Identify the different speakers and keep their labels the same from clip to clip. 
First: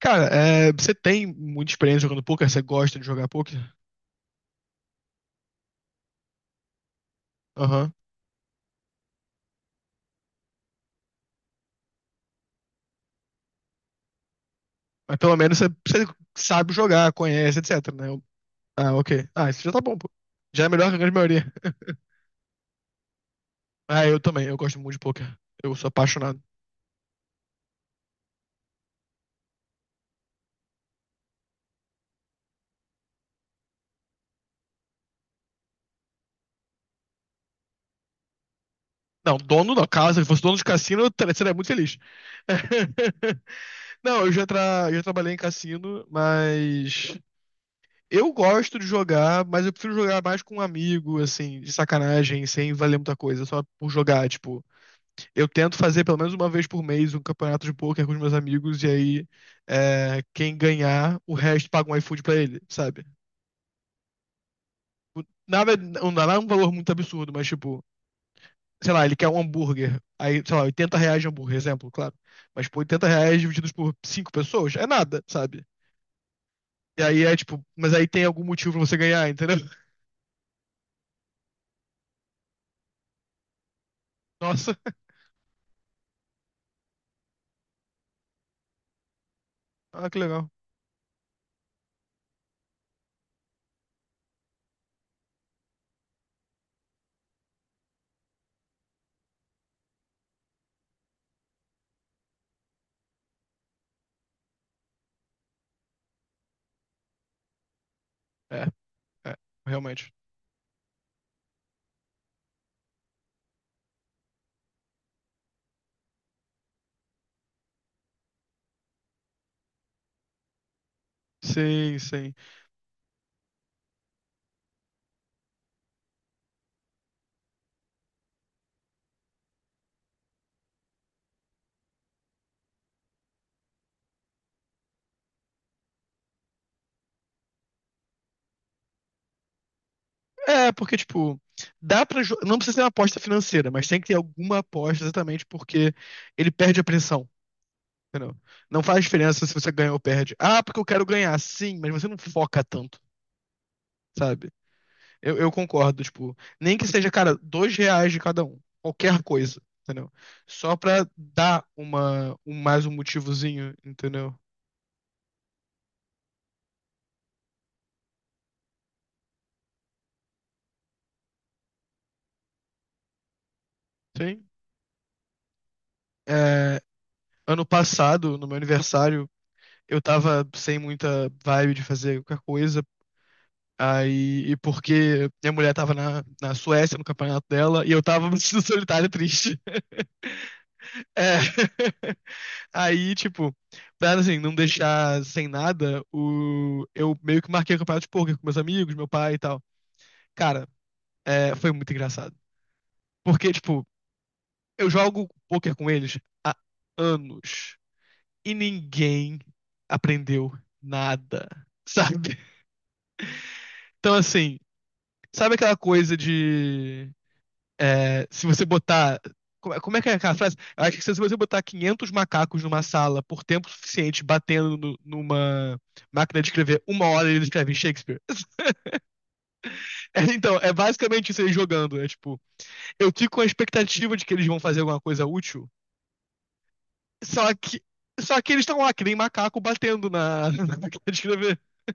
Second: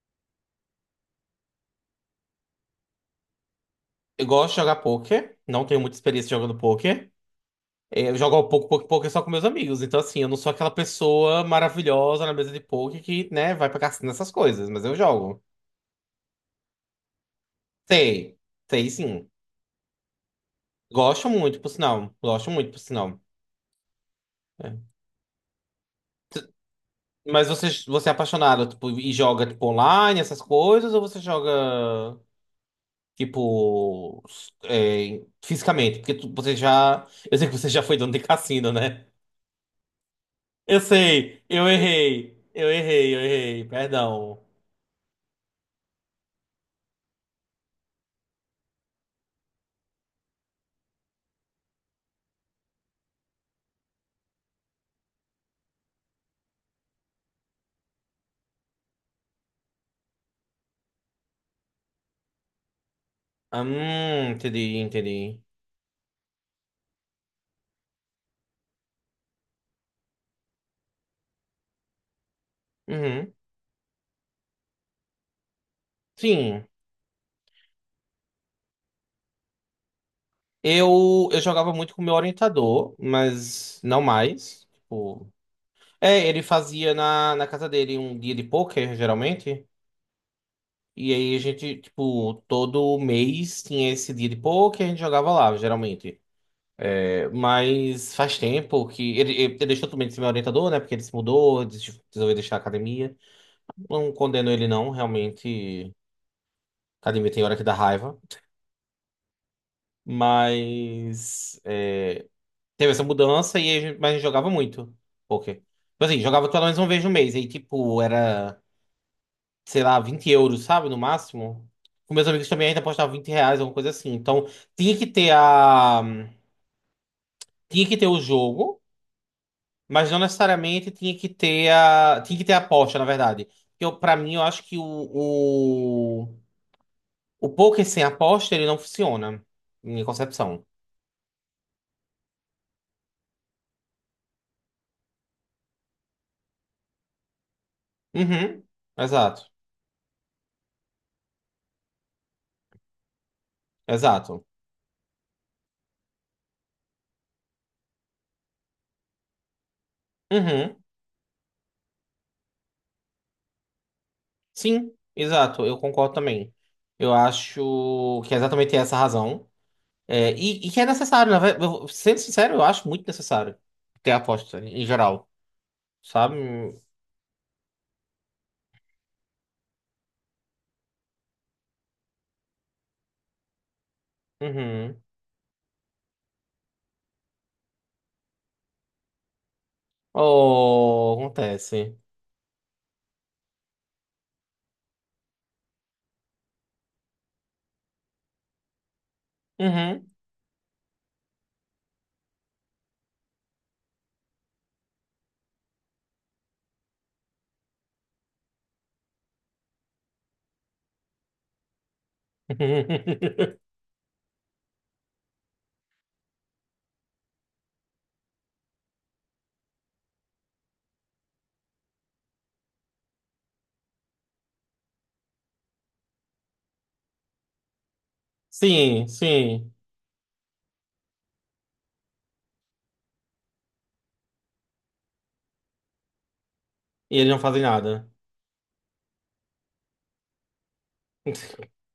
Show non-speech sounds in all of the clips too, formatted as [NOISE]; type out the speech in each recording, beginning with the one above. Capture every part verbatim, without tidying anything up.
Speaker 1: Cara, é, você tem muita experiência jogando poker, você gosta de jogar poker?
Speaker 2: Eu gosto de jogar poker, não tenho muita experiência jogando poker.
Speaker 1: Aham.
Speaker 2: É, Eu jogo pouco, pouco, poker só com meus amigos. Então, assim, eu não sou aquela pessoa maravilhosa na mesa de poker que, né, vai pra cassino essas coisas, mas eu
Speaker 1: Mas pelo
Speaker 2: jogo.
Speaker 1: menos você, você sabe jogar, conhece, etc, né?
Speaker 2: Sei, sei
Speaker 1: Ah, ok.
Speaker 2: sim.
Speaker 1: Ah, isso já tá bom, pô. Já é melhor que a grande
Speaker 2: Gosto
Speaker 1: maioria.
Speaker 2: muito, por
Speaker 1: [LAUGHS]
Speaker 2: sinal. Gosto muito, por sinal.
Speaker 1: Ah, eu também, eu gosto
Speaker 2: É.
Speaker 1: muito de poker. Eu sou apaixonado.
Speaker 2: Mas você, você é apaixonado, tipo, e joga, tipo, online, essas coisas, ou você joga, tipo, s- é, fisicamente? Porque tu- você já. Eu sei que você já foi dono de cassino, né?
Speaker 1: Não, dono da casa, se fosse dono de
Speaker 2: Eu
Speaker 1: cassino, eu tra-
Speaker 2: sei,
Speaker 1: seria muito
Speaker 2: eu
Speaker 1: feliz.
Speaker 2: errei. Eu errei, eu
Speaker 1: [LAUGHS]
Speaker 2: errei,
Speaker 1: Não, eu
Speaker 2: perdão.
Speaker 1: já, tra... já trabalhei em cassino, mas eu gosto de jogar, mas eu prefiro jogar mais com um amigo, assim, de sacanagem, sem valer muita coisa, só por jogar, tipo. Eu tento fazer pelo menos uma vez por mês um campeonato de poker com os meus amigos, e aí é, quem ganhar, o resto paga um iFood pra ele, sabe?
Speaker 2: Ah, Hum, entendi,
Speaker 1: O-
Speaker 2: entendi.
Speaker 1: Nada, não dá um valor muito absurdo, mas tipo, sei lá, ele quer um hambúrguer, aí, sei lá, oitenta reais de hambúrguer, exemplo, claro. Mas, pô, oitenta
Speaker 2: Uhum.
Speaker 1: reais divididos por cinco pessoas é nada, sabe?
Speaker 2: Sim,
Speaker 1: E aí é tipo, mas aí tem algum motivo pra você ganhar, entendeu? [LAUGHS]
Speaker 2: eu, eu jogava muito com o meu orientador, mas não mais.
Speaker 1: Nossa,
Speaker 2: Tipo, é, ele fazia na, na casa dele um dia de pôquer, geralmente.
Speaker 1: ah, que legal.
Speaker 2: E aí a gente, tipo, todo mês tinha esse dia de pôquer, a gente jogava lá, geralmente. É, Mas faz tempo que. Ele, ele, ele deixou também de ser meu orientador, né? Porque ele se mudou, des- resolveu deixar a academia. Não condeno ele, não, realmente. Academia tem hora que dá raiva.
Speaker 1: É, é, realmente.
Speaker 2: Mas é, teve essa mudança e a gente- mas a gente jogava muito poker. Tipo assim, jogava pelo menos uma vez no mês. Aí, tipo, era, sei lá, vinte euros, sabe? No máximo.
Speaker 1: Sim,
Speaker 2: Com meus
Speaker 1: sim.
Speaker 2: amigos também ainda apostava vinte reais, alguma coisa assim. Então, tinha que ter a. Tinha que ter o jogo, mas não necessariamente tinha que ter a. Tinha que ter a aposta, na verdade. Porque eu, pra mim, eu acho que o- O poker sem aposta, ele não funciona. Minha concepção.
Speaker 1: É, porque, tipo, dá pra. jo- Não precisa ser uma aposta financeira, mas tem que ter alguma aposta exatamente porque ele perde a pressão. Entendeu?
Speaker 2: Uhum.
Speaker 1: Não faz diferença
Speaker 2: Exato.
Speaker 1: se você ganha ou perde. Ah, porque eu quero ganhar, sim, mas você não foca tanto,
Speaker 2: Exato.
Speaker 1: sabe? Eu, eu concordo, tipo, nem que seja, cara, dois reais de cada um, qualquer coisa, entendeu? Só
Speaker 2: Uhum.
Speaker 1: pra dar uma, um- mais um motivozinho, entendeu?
Speaker 2: Sim, exato. Eu concordo também. Eu acho que é exatamente essa a razão. É, e, e que é necessário, na verdade. Eu- Sendo sincero, eu acho muito necessário ter
Speaker 1: Sim.
Speaker 2: aposta, em geral. Sabe?
Speaker 1: É, ano passado, no meu aniversário, eu tava sem muita vibe de fazer qualquer coisa. Aí, e
Speaker 2: Uhum.
Speaker 1: porque minha mulher tava na, na Suécia, no campeonato dela, e eu tava [LAUGHS] me sentindo solitário e triste.
Speaker 2: Oh,
Speaker 1: É.
Speaker 2: acontece.
Speaker 1: [LAUGHS] Aí, tipo, pra assim, não deixar sem nada, o... eu meio que marquei o campeonato de poker com meus amigos, meu pai e tal.
Speaker 2: Uhum.
Speaker 1: Cara, é, foi muito engraçado. Porque, tipo, eu jogo poker com eles há anos e ninguém aprendeu nada, [LAUGHS] sabe?
Speaker 2: [LAUGHS]
Speaker 1: Então, assim, sabe aquela coisa de É, se você botar. Como é como é que é aquela frase? Eu acho que se você botar quinhentos macacos numa sala por tempo suficiente batendo no- numa máquina de escrever, uma hora eles escrevem Shakespeare. [LAUGHS]
Speaker 2: Sim, sim.
Speaker 1: É, então, é basicamente isso aí jogando. É tipo, eu fico com a expectativa de que eles vão fazer alguma coisa útil,
Speaker 2: E eles não
Speaker 1: só
Speaker 2: fazem
Speaker 1: que.
Speaker 2: nada.
Speaker 1: Só que eles estão lá, que nem macaco batendo na, [LAUGHS] na máquina de escrever.
Speaker 2: [LAUGHS]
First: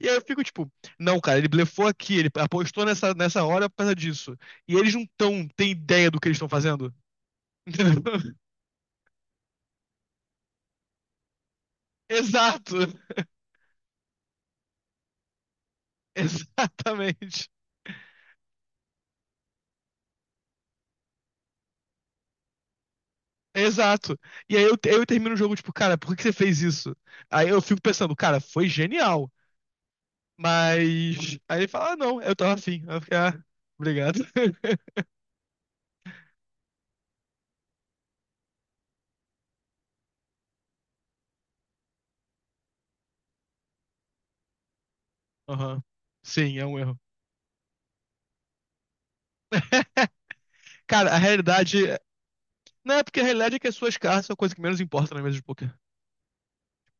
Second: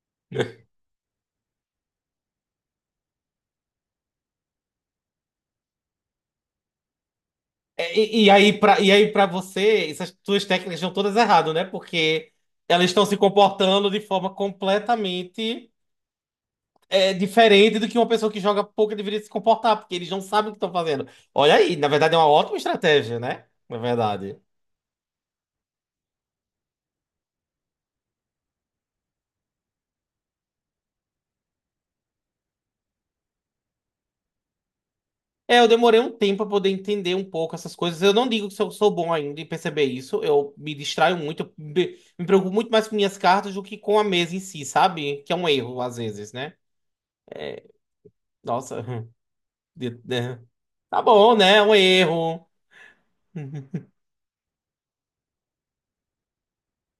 Speaker 1: E aí eu fico tipo, não, cara, ele blefou aqui, ele apostou nessa, nessa hora por causa disso. E eles não tão, têm ideia do que eles estão fazendo. [LAUGHS]
Speaker 2: É, E, e
Speaker 1: Entendeu?
Speaker 2: aí, pra, e aí, pra você, essas suas técnicas estão todas erradas, né? Porque
Speaker 1: Exato.
Speaker 2: elas estão se comportando de forma completamente
Speaker 1: [LAUGHS]
Speaker 2: é,
Speaker 1: Exatamente.
Speaker 2: diferente do que uma pessoa que joga poker deveria se comportar, porque eles não sabem o que estão fazendo. Olha aí, na verdade é uma ótima estratégia, né? Na
Speaker 1: Exato.
Speaker 2: verdade.
Speaker 1: E aí eu, eu termino o jogo, tipo, cara, por que que você fez isso? Aí eu fico pensando, cara, foi genial. Mas. Aí ele fala, ah, não, eu tava afim. Aí eu fico, ah, obrigado. [LAUGHS]
Speaker 2: É, eu demorei um tempo para poder entender um pouco essas coisas. Eu não digo que eu sou bom ainda em perceber isso. Eu me distraio muito, eu me me preocupo muito mais com minhas cartas do que com a mesa em si, sabe? Que é um erro,
Speaker 1: Aham.
Speaker 2: às vezes, né?
Speaker 1: Sim, é um erro.
Speaker 2: É, nossa. De- de- Tá
Speaker 1: Cara, a
Speaker 2: bom, né? É um
Speaker 1: realidade.
Speaker 2: erro.
Speaker 1: Não é porque a realidade é que as
Speaker 2: [LAUGHS]
Speaker 1: suas cartas são a coisa que menos importa na mesa de poker.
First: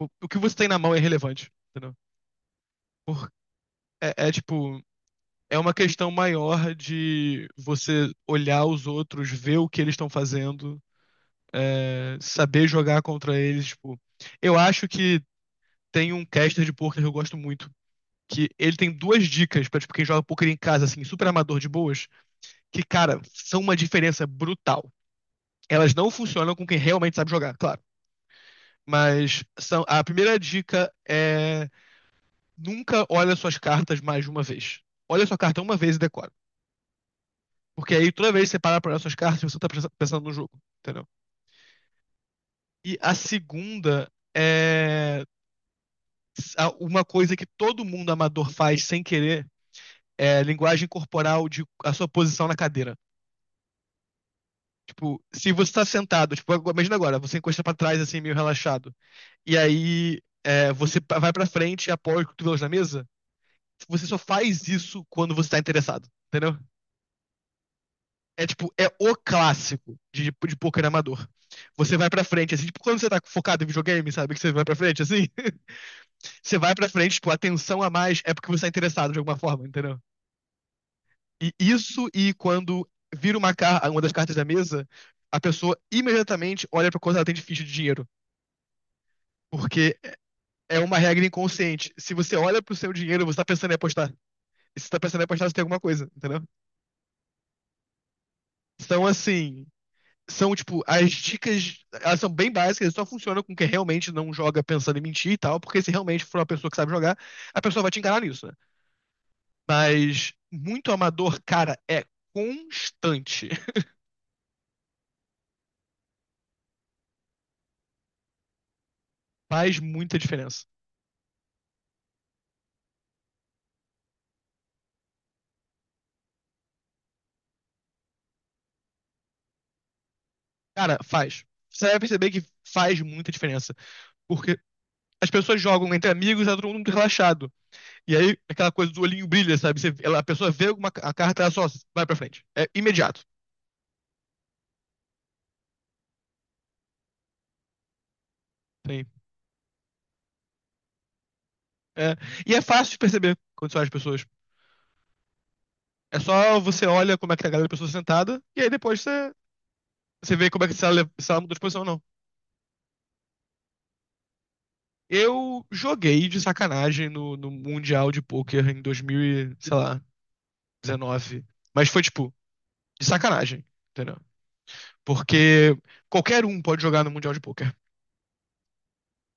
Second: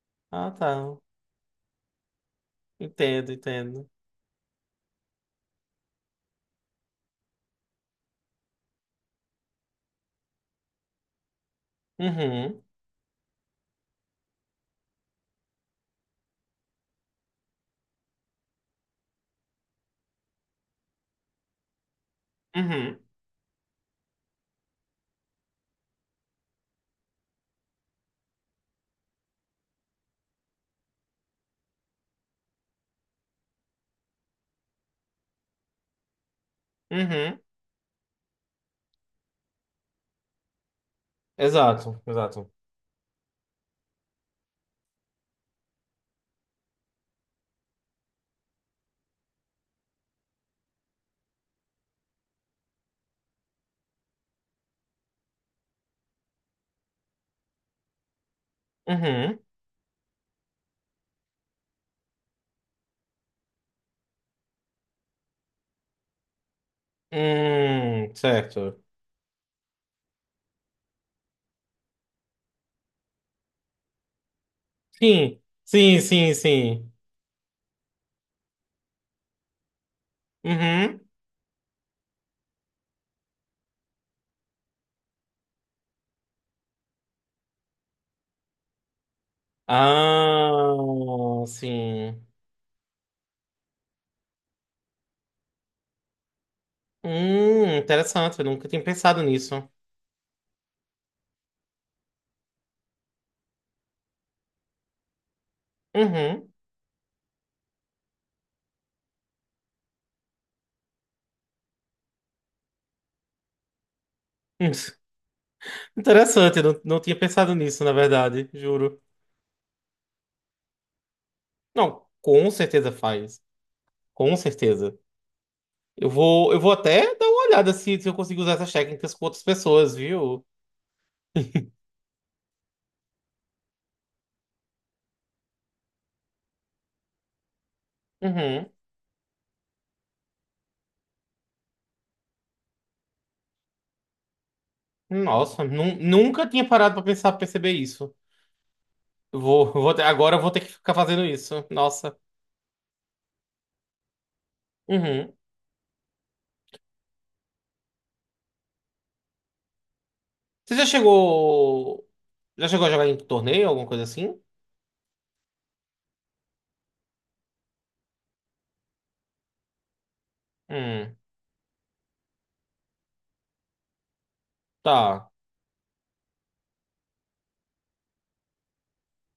Speaker 1: O, o que
Speaker 2: Ah,
Speaker 1: você tem na mão é
Speaker 2: tá.
Speaker 1: irrelevante, entendeu? Por-
Speaker 2: Entendo, entendo.
Speaker 1: é, é tipo. É uma questão maior de você olhar os outros, ver o que eles estão fazendo. É,
Speaker 2: Uhum,
Speaker 1: saber jogar contra eles, tipo. Eu acho que tem um caster de poker que eu gosto muito. Que ele tem duas dicas pra, tipo, quem joga poker em casa, assim, super amador de boas, que,
Speaker 2: uhum,
Speaker 1: cara, são uma diferença brutal. Elas não funcionam com quem realmente sabe jogar, claro. Mas são, a primeira dica é nunca olha suas cartas mais de uma vez. Olha sua carta uma vez e decora.
Speaker 2: uhum.
Speaker 1: Porque aí toda vez que você para pra olhar suas cartas, você tá pensa- pensando no jogo, entendeu?
Speaker 2: Exato, exato.
Speaker 1: E a segunda é uma coisa que todo mundo amador faz sem querer é linguagem corporal de a sua posição na cadeira. Tipo, se você tá sentado, tipo, imagina agora, você encosta pra trás assim, meio relaxado.
Speaker 2: Uhum.
Speaker 1: E aí é, você vai pra frente e apoia os cotovelos na mesa. Você só faz isso quando você tá interessado, entendeu?
Speaker 2: Hum,
Speaker 1: É tipo,
Speaker 2: certo.
Speaker 1: é o clássico de, de poker amador. Você vai pra frente, assim, tipo, quando você tá focado em videogame, sabe? Que você vai pra frente, assim.
Speaker 2: Sim, sim,
Speaker 1: [LAUGHS]
Speaker 2: sim,
Speaker 1: Você vai pra
Speaker 2: sim.
Speaker 1: frente, tipo, a atenção a mais é porque você tá interessado de alguma forma, entendeu?
Speaker 2: Uhum.
Speaker 1: E isso e quando vira uma, car uma das cartas da mesa, a pessoa imediatamente olha pra quanto ela tem de ficha de dinheiro. Porque é uma regra
Speaker 2: Ah,
Speaker 1: inconsciente. Se
Speaker 2: sim.
Speaker 1: você olha pro seu dinheiro, você tá pensando em apostar. E se você tá pensando em apostar, você tem alguma coisa, entendeu?
Speaker 2: Hum, interessante. Eu nunca tinha
Speaker 1: Então,
Speaker 2: pensado
Speaker 1: assim,
Speaker 2: nisso.
Speaker 1: são, tipo, as dicas, elas são bem básicas, só funcionam com quem realmente não joga pensando em mentir e tal, porque se realmente for uma
Speaker 2: Uhum.
Speaker 1: pessoa que sabe jogar, a pessoa vai te enganar nisso, né? Mas muito amador, cara, é constante. [LAUGHS]
Speaker 2: Hum, [LAUGHS] Interessante, eu não, não tinha pensado nisso, na verdade, juro.
Speaker 1: Faz muita diferença.
Speaker 2: Não, com certeza faz. Com certeza. Eu vou, eu vou até dar uma olhada se, se eu consigo usar essas técnicas com outras pessoas, viu?
Speaker 1: Cara, faz. Você vai perceber que faz muita diferença. Porque as pessoas jogam entre amigos, e tá todo mundo muito relaxado. E aí,
Speaker 2: Uhum.
Speaker 1: aquela coisa do olhinho brilha, sabe? Você- ela- a pessoa vê alguma a carta, ela só vai pra frente. É imediato.
Speaker 2: Nossa, nu- nunca tinha parado pra pensar, pra perceber isso.
Speaker 1: Sim.
Speaker 2: Eu Vou, vou ter- agora eu vou ter que ficar fazendo isso.
Speaker 1: É.
Speaker 2: Nossa.
Speaker 1: E é fácil de perceber quando você olha as pessoas.
Speaker 2: Uhum.
Speaker 1: É só você olha como é que tá a galera da pessoa sentada, e aí depois você, você vê como é que
Speaker 2: Você
Speaker 1: se
Speaker 2: já
Speaker 1: ela, le- se ela mudou de posição ou não.
Speaker 2: chegou, já chegou a jogar em torneio, alguma coisa assim?
Speaker 1: Eu joguei de sacanagem no, no Mundial de Poker em dois mil, e, sei lá,
Speaker 2: Hum,
Speaker 1: dezenove. Mas foi tipo, de sacanagem, entendeu?
Speaker 2: tá.
Speaker 1: Porque qualquer um pode jogar no Mundial de Poker.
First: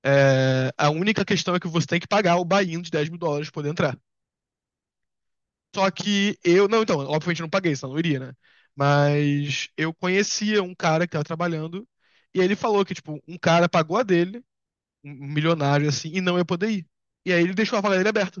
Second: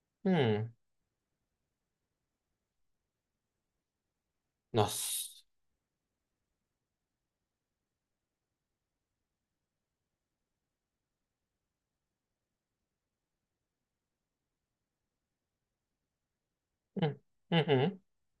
Speaker 1: É,
Speaker 2: Hum,
Speaker 1: a única questão é que você tem que pagar o buy-in de dez mil dólares pra poder entrar.
Speaker 2: nossa.
Speaker 1: Só que eu. Não, então, obviamente eu não paguei, senão eu não iria, né? Mas eu conhecia um cara que tava trabalhando e ele falou que, tipo, um cara pagou a dele, um milionário assim, e não ia poder ir.
Speaker 2: Hum,
Speaker 1: E aí ele deixou a vaga
Speaker 2: Uhum.
Speaker 1: dele aberta.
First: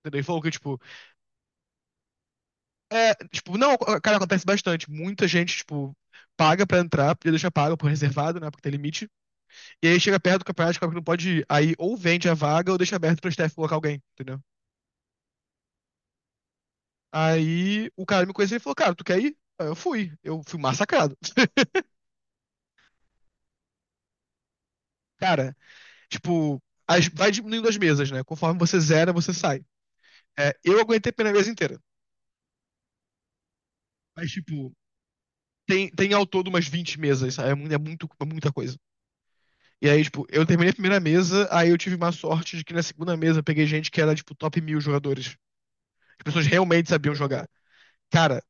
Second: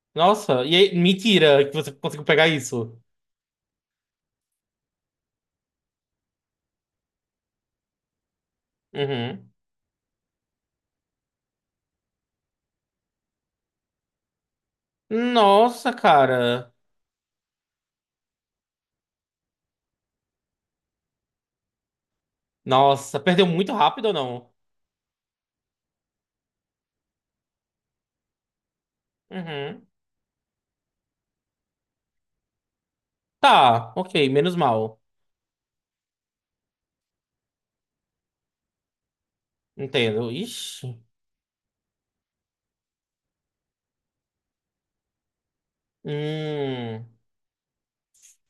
Speaker 1: Entendeu? Ele falou que,
Speaker 2: Nossa, e
Speaker 1: tipo,
Speaker 2: aí, mentira que você conseguiu pegar isso.
Speaker 1: é, tipo, não, cara, acontece bastante. Muita gente, tipo, paga pra entrar, podia deixar pago por reservado, né? Porque tem limite.
Speaker 2: Uhum.
Speaker 1: E aí chega perto do campeonato, descobre que não pode ir. Aí ou vende a vaga ou deixa aberto pro staff colocar alguém, entendeu?
Speaker 2: Nossa, cara.
Speaker 1: Aí o cara me conheceu e falou, cara, tu quer ir? Aí eu fui. Eu fui massacrado. [LAUGHS]
Speaker 2: Nossa, perdeu muito rápido ou não?
Speaker 1: Cara, tipo, as- vai diminuindo as mesas, né? Conforme você zera, você sai.
Speaker 2: Uhum.
Speaker 1: É, eu aguentei pela mesa inteira.
Speaker 2: Tá, ok,
Speaker 1: Mas,
Speaker 2: menos
Speaker 1: tipo,
Speaker 2: mal.
Speaker 1: tem, tem ao todo umas vinte mesas, sabe? É, mu- é muito, é muita coisa. E aí, tipo,
Speaker 2: Entendo.
Speaker 1: eu terminei a primeira
Speaker 2: Ixi.
Speaker 1: mesa, aí eu tive má sorte de que na segunda mesa eu peguei gente que era, tipo, top mil jogadores. As pessoas realmente
Speaker 2: Hum,
Speaker 1: sabiam jogar. Cara,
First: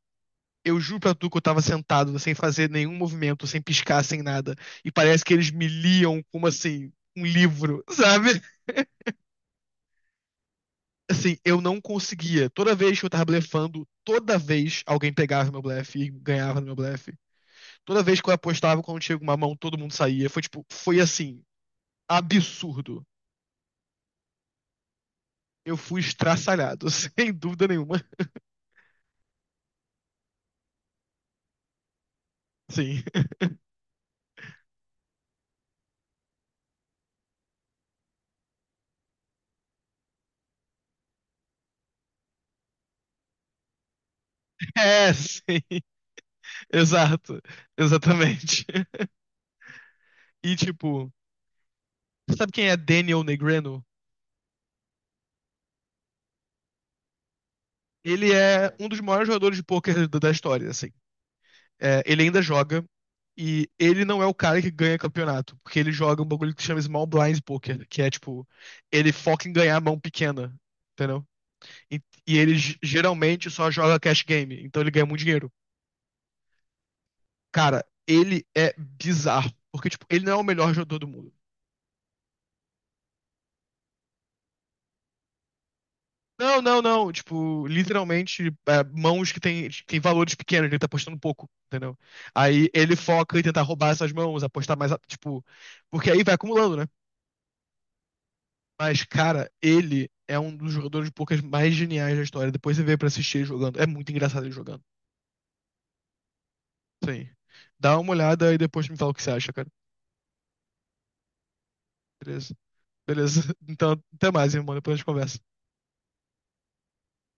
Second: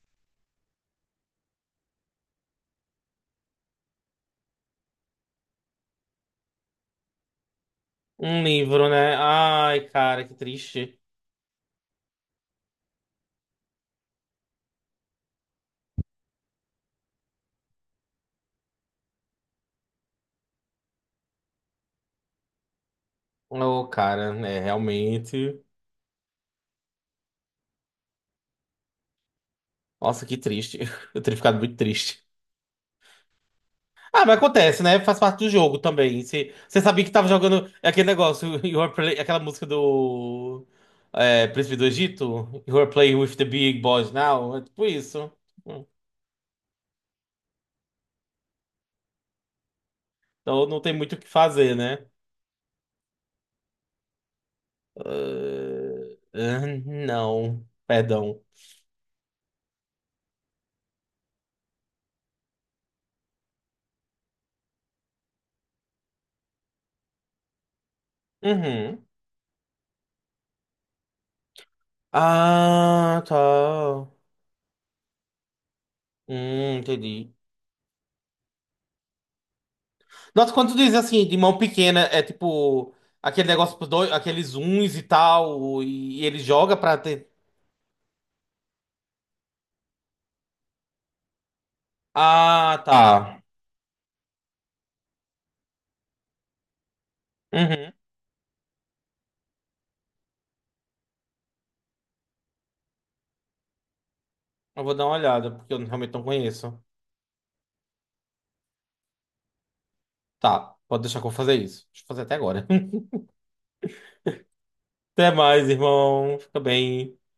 Speaker 1: eu juro pra tu que eu tava sentado, sem fazer nenhum movimento, sem piscar, sem nada. E parece que eles me liam como assim, um livro, [LAUGHS] sabe?
Speaker 2: um livro, né? Ai, cara, que triste.
Speaker 1: Assim, eu não conseguia. Toda vez que eu tava blefando, toda vez alguém pegava meu blefe e ganhava no meu blefe. Toda vez que eu apostava, quando tinha uma mão, todo mundo saía. Foi tipo, foi assim, absurdo.
Speaker 2: Ô, cara, né? Realmente.
Speaker 1: Eu fui estraçalhado, [LAUGHS] sem dúvida nenhuma.
Speaker 2: Nossa, que triste. [LAUGHS] Eu teria ficado muito triste.
Speaker 1: Sim. [LAUGHS]
Speaker 2: Ah, mas acontece, né? Faz parte do jogo também. Você você sabia que tava jogando aquele negócio, [LAUGHS] you are play- aquela música do é, Príncipe do Egito? You are playing with the big boys now. É tipo
Speaker 1: É,
Speaker 2: isso.
Speaker 1: sim.
Speaker 2: Hum,
Speaker 1: Exato. Exatamente. E
Speaker 2: Então não tem
Speaker 1: tipo,
Speaker 2: muito o que fazer, né?
Speaker 1: sabe quem é Daniel Negreanu?
Speaker 2: Ah, ah, não.
Speaker 1: Ele
Speaker 2: Perdão.
Speaker 1: é um dos maiores jogadores de pôquer da da história, assim. É, ele ainda joga e ele não é o cara que ganha campeonato, porque ele joga um bagulho que se chama Small Blind Poker, que é tipo,
Speaker 2: Uhum.
Speaker 1: ele foca em ganhar a mão pequena, entendeu? E, e ele ge-
Speaker 2: Ah,
Speaker 1: geralmente só joga
Speaker 2: tá.
Speaker 1: cash game, então ele ganha muito dinheiro.
Speaker 2: Hum, entendi.
Speaker 1: Cara, ele é bizarro, porque tipo, ele não é o
Speaker 2: Nossa,
Speaker 1: melhor
Speaker 2: quando tu diz
Speaker 1: jogador do
Speaker 2: assim,
Speaker 1: mundo.
Speaker 2: de mão pequena, é tipo aquele negócio pros dois, aqueles uns e tal, e, ele
Speaker 1: Não,
Speaker 2: joga
Speaker 1: não,
Speaker 2: pra
Speaker 1: não.
Speaker 2: ter.
Speaker 1: Tipo, literalmente, é, mãos que tem, tem valores pequenos, ele tá apostando pouco, entendeu? Aí
Speaker 2: Ah,
Speaker 1: ele foca em
Speaker 2: tá.
Speaker 1: tentar roubar essas mãos, apostar mais, a- tipo, porque aí vai acumulando, né?
Speaker 2: Uhum.
Speaker 1: Mas, cara, ele é um dos jogadores de poucas mais geniais da história. Depois você vê pra assistir ele jogando. É muito engraçado ele jogando.
Speaker 2: Eu vou dar uma olhada, porque eu realmente não conheço.
Speaker 1: Sim. Dá uma olhada e depois me fala o que você acha, cara.
Speaker 2: Tá, pode deixar que eu vou fazer isso. Deixa eu fazer até
Speaker 1: Beleza.
Speaker 2: agora. [LAUGHS]
Speaker 1: Beleza. [LAUGHS] Então, até mais, irmão. Depois a gente
Speaker 2: Até
Speaker 1: conversa.
Speaker 2: mais, irmão. Fica bem.